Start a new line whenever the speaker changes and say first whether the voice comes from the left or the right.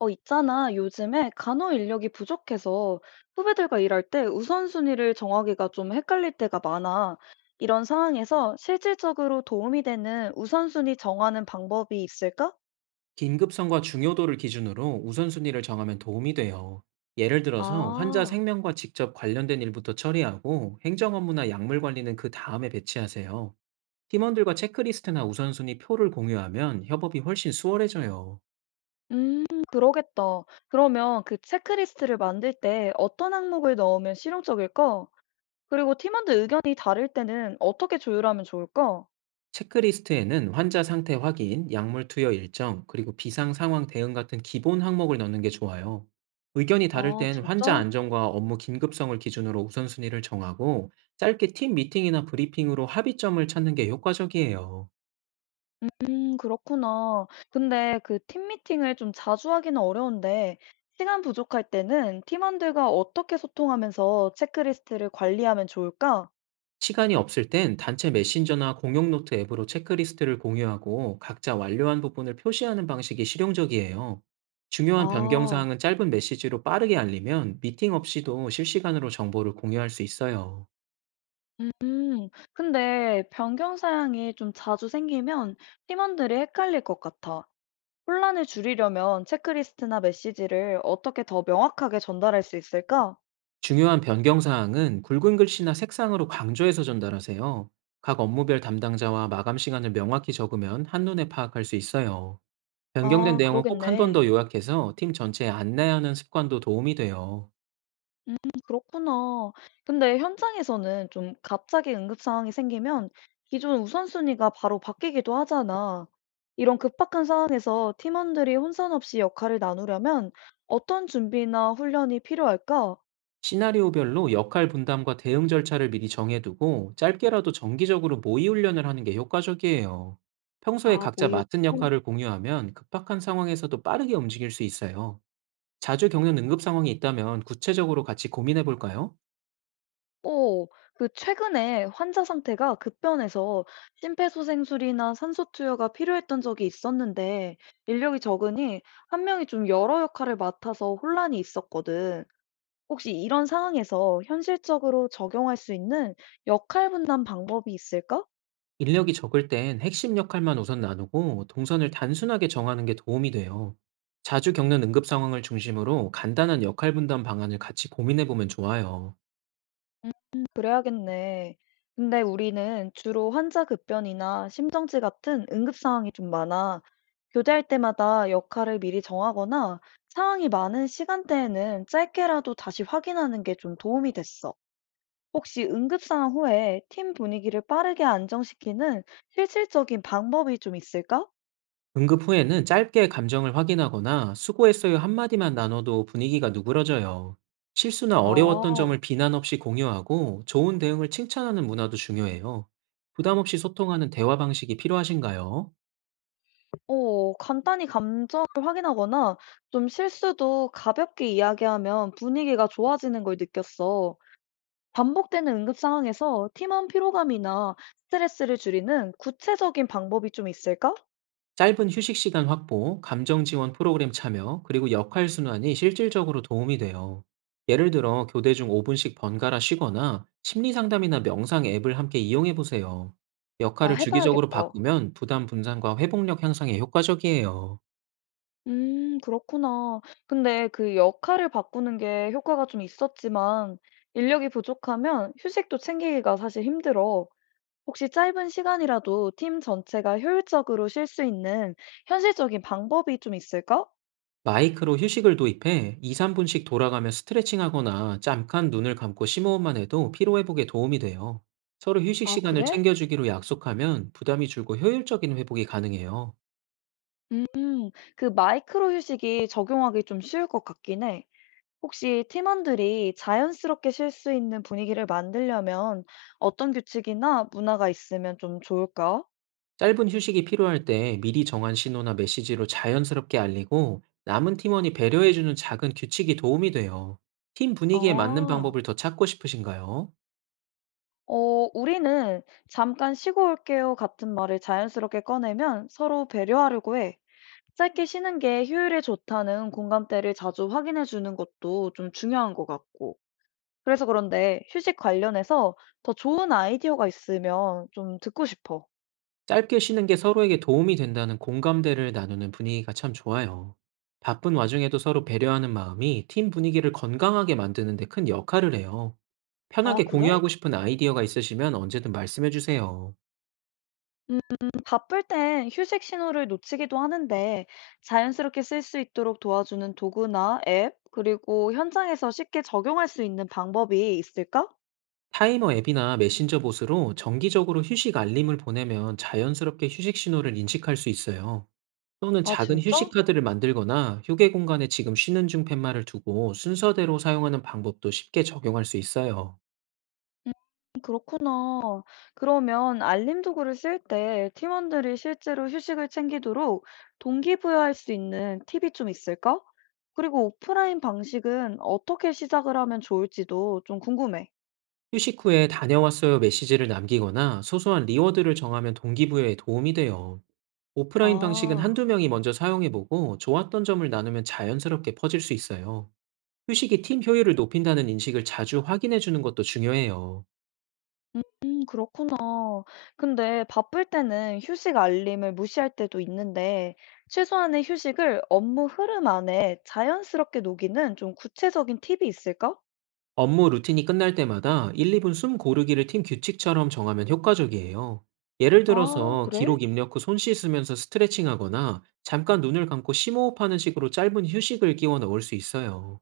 left: 있잖아. 요즘에 간호 인력이 부족해서 후배들과 일할 때 우선순위를 정하기가 좀 헷갈릴 때가 많아. 이런 상황에서 실질적으로 도움이 되는 우선순위 정하는 방법이 있을까?
right: 긴급성과 중요도를 기준으로 우선순위를 정하면 도움이 돼요. 예를 들어서 환자
left: 아,
right: 생명과 직접 관련된 일부터 처리하고, 행정 업무나 약물 관리는 그 다음에 배치하세요. 팀원들과 체크리스트나 우선순위 표를 공유하면 협업이 훨씬 수월해져요.
left: 음, 그러겠다. 그러면 그 체크리스트를 만들 때 어떤 항목을 넣으면 실용적일까? 그리고 팀원들 의견이 다를 때는 어떻게 조율하면 좋을까?
right: 체크리스트에는 환자 상태 확인, 약물 투여 일정, 그리고 비상 상황 대응 같은 기본 항목을 넣는 게 좋아요. 의견이 다를
left: 아,
right: 땐 환자
left: 진짜?
right: 안전과 업무 긴급성을 기준으로 우선순위를 정하고, 짧게 팀 미팅이나 브리핑으로 합의점을 찾는 게 효과적이에요.
left: 그렇구나. 근데 그 팀 미팅을 좀 자주 하기는 어려운데, 시간 부족할 때는 팀원들과 어떻게 소통하면서 체크리스트를 관리하면 좋을까?
right: 시간이 없을 땐 단체 메신저나 공용 노트 앱으로 체크리스트를 공유하고, 각자 완료한 부분을 표시하는 방식이 실용적이에요. 중요한 변경
left: 아,
right: 사항은 짧은 메시지로 빠르게 알리면 미팅 없이도 실시간으로 정보를 공유할 수 있어요.
left: 근데 변경 사항이 좀 자주 생기면 팀원들이 헷갈릴 것 같아. 혼란을 줄이려면 체크리스트나 메시지를 어떻게 더 명확하게 전달할 수 있을까?
right: 중요한 변경 사항은 굵은 글씨나 색상으로 강조해서 전달하세요. 각 업무별 담당자와 마감 시간을 명확히 적으면 한눈에 파악할 수 있어요. 변경된
left: 아,
right: 내용은 꼭 한 번
left: 그러겠네.
right: 더 요약해서 팀 전체에 안내하는 습관도 도움이 돼요.
left: 음 그렇구나. 근데 현장에서는 좀 갑자기 응급 상황이 생기면 기존 우선순위가 바로 바뀌기도 하잖아. 이런 급박한 상황에서 팀원들이 혼선 없이 역할을 나누려면 어떤 준비나 훈련이 필요할까?
right: 시나리오별로 역할 분담과 대응 절차를 미리 정해두고, 짧게라도 정기적으로 모의 훈련을 하는 게 효과적이에요. 평소에
left: 아,
right: 각자
left: 모의.
right: 맡은 역할을 공유하면 급박한 상황에서도 빠르게 움직일 수 있어요. 자주 겪는 응급 상황이 있다면 구체적으로 같이 고민해 볼까요?
left: 오, 그 최근에 환자 상태가 급변해서 심폐소생술이나 산소투여가 필요했던 적이 있었는데 인력이 적으니 한 명이 좀 여러 역할을 맡아서 혼란이 있었거든. 혹시 이런 상황에서 현실적으로 적용할 수 있는 역할 분담 방법이 있을까?
right: 인력이 적을 땐 핵심 역할만 우선 나누고, 동선을 단순하게 정하는 게 도움이 돼요. 자주 겪는 응급 상황을 중심으로 간단한 역할 분담 방안을 같이 고민해 보면 좋아요.
left: 음. 그래야겠네. 근데 우리는 주로 환자 급변이나 심정지 같은 응급 상황이 좀 많아. 교대할 때마다 역할을 미리 정하거나 상황이 많은 시간대에는 짧게라도 다시 확인하는 게 좀 도움이 됐어. 혹시 응급 상황 후에 팀 분위기를 빠르게 안정시키는 실질적인 방법이 좀 있을까?
right: 응급 후에는 짧게 감정을 확인하거나 수고했어요 한마디만 나눠도 분위기가 누그러져요. 실수나
left: 아.
right: 어려웠던 점을 비난 없이 공유하고, 좋은 대응을 칭찬하는 문화도 중요해요. 부담 없이 소통하는 대화 방식이 필요하신가요?
left: 간단히 감정을 확인하거나 좀 실수도 가볍게 이야기하면 분위기가 좋아지는 걸 느꼈어. 반복되는 응급 상황에서 팀원 피로감이나 스트레스를 줄이는 구체적인 방법이 좀 있을까?
right: 짧은 휴식 시간 확보, 감정 지원 프로그램 참여, 그리고 역할 순환이 실질적으로 도움이 돼요. 예를 들어 교대 중 5분씩 번갈아 쉬거나, 심리 상담이나 명상 앱을 함께 이용해 보세요.
left: 아,
right: 역할을 주기적으로
left: 해봐야겠다.
right: 바꾸면 부담 분산과 회복력 향상에 효과적이에요.
left: 그렇구나. 근데 그 역할을 바꾸는 게 효과가 좀 있었지만 인력이 부족하면 휴식도 챙기기가 사실 힘들어. 혹시 짧은 시간이라도 팀 전체가 효율적으로 쉴 수 있는 현실적인 방법이 좀 있을까?
right: 마이크로 휴식을 도입해 2, 3분씩 돌아가며 스트레칭하거나 잠깐 눈을 감고 심호흡만 해도 피로 회복에 도움이 돼요. 서로 휴식
left: 아,
right: 시간을
left: 그래?
right: 챙겨주기로 약속하면 부담이 줄고 효율적인 회복이 가능해요.
left: 음, 그 마이크로 휴식이 적용하기 좀 쉬울 것 같긴 해. 혹시 팀원들이 자연스럽게 쉴 수 있는 분위기를 만들려면 어떤 규칙이나 문화가 있으면 좀 좋을까?
right: 짧은 휴식이 필요할 때 미리 정한 신호나 메시지로 자연스럽게 알리고, 남은 팀원이 배려해주는 작은 규칙이 도움이 돼요. 팀 분위기에 맞는
left: 아.
right: 방법을 더 찾고 싶으신가요?
left: 어, 우리는 잠깐 쉬고 올게요 같은 말을 자연스럽게 꺼내면 서로 배려하려고 해. 짧게 쉬는 게 효율에 좋다는 공감대를 자주 확인해 주는 것도 좀 중요한 것 같고. 그래서 그런데 휴식 관련해서 더 좋은 아이디어가 있으면 좀 듣고 싶어.
right: 짧게 쉬는 게 서로에게 도움이 된다는 공감대를 나누는 분위기가 참 좋아요. 바쁜 와중에도 서로 배려하는 마음이 팀 분위기를 건강하게 만드는 데 큰 역할을 해요.
left: 아,
right: 편하게
left: 그래?
right: 공유하고 싶은 아이디어가 있으시면 언제든 말씀해 주세요.
left: 음, 바쁠 땐 휴식 신호를 놓치기도 하는데 자연스럽게 쓸 수 있도록 도와주는 도구나 앱, 그리고 현장에서 쉽게 적용할 수 있는 방법이 있을까?
right: 타이머 앱이나 메신저 봇으로 정기적으로 휴식 알림을 보내면 자연스럽게 휴식 신호를 인식할 수 있어요. 또는
left: 아,
right: 작은 휴식
left: 진짜?
right: 카드를 만들거나 휴게 공간에 지금 쉬는 중 팻말을 두고 순서대로 사용하는 방법도 쉽게 적용할 수 있어요.
left: 그렇구나. 그러면 알림 도구를 쓸 때 팀원들이 실제로 휴식을 챙기도록 동기부여할 수 있는 팁이 좀 있을까? 그리고 오프라인 방식은 어떻게 시작을 하면 좋을지도 좀 궁금해.
right: 휴식 후에 다녀왔어요 메시지를 남기거나 소소한 리워드를 정하면 동기부여에 도움이 돼요. 오프라인 방식은
left: 아,
right: 한두 명이 먼저 사용해보고 좋았던 점을 나누면 자연스럽게 퍼질 수 있어요. 휴식이 팀 효율을 높인다는 인식을 자주 확인해주는 것도 중요해요.
left: 그렇구나. 근데 바쁠 때는 휴식 알림을 무시할 때도 있는데, 최소한의 휴식을 업무 흐름 안에 자연스럽게 녹이는 좀 구체적인 팁이 있을까?
right: 업무 루틴이 끝날 때마다 1, 2분 숨 고르기를 팀 규칙처럼 정하면 효과적이에요. 예를
left: 아,
right: 들어서
left: 그래?
right: 기록 입력 후 손 씻으면서 스트레칭하거나, 잠깐 눈을 감고 심호흡하는 식으로 짧은 휴식을 끼워 넣을 수 있어요.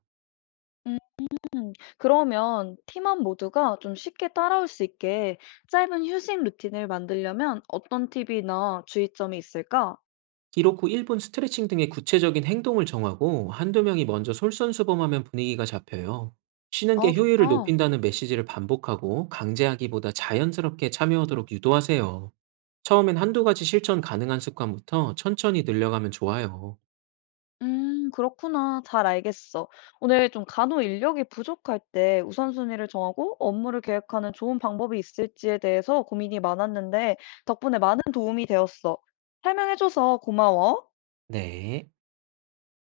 left: 그러면 팀원 모두가 좀 쉽게 따라올 수 있게 짧은 휴식 루틴을 만들려면 어떤 팁이나 주의점이 있을까?
right: 기록 후 1분 스트레칭 등의 구체적인 행동을 정하고, 한두 명이 먼저 솔선수범하면 분위기가 잡혀요. 쉬는
left: 아,
right: 게 효율을
left: 좋다.
right: 높인다는 메시지를 반복하고, 강제하기보다 자연스럽게 참여하도록 유도하세요. 처음엔 한두 가지 실천 가능한 습관부터 천천히 늘려가면 좋아요.
left: 그렇구나. 잘 알겠어. 오늘 좀 간호 인력이 부족할 때 우선순위를 정하고 업무를 계획하는 좋은 방법이 있을지에 대해서 고민이 많았는데 덕분에 많은 도움이 되었어. 설명해줘서 고마워.
right: 네.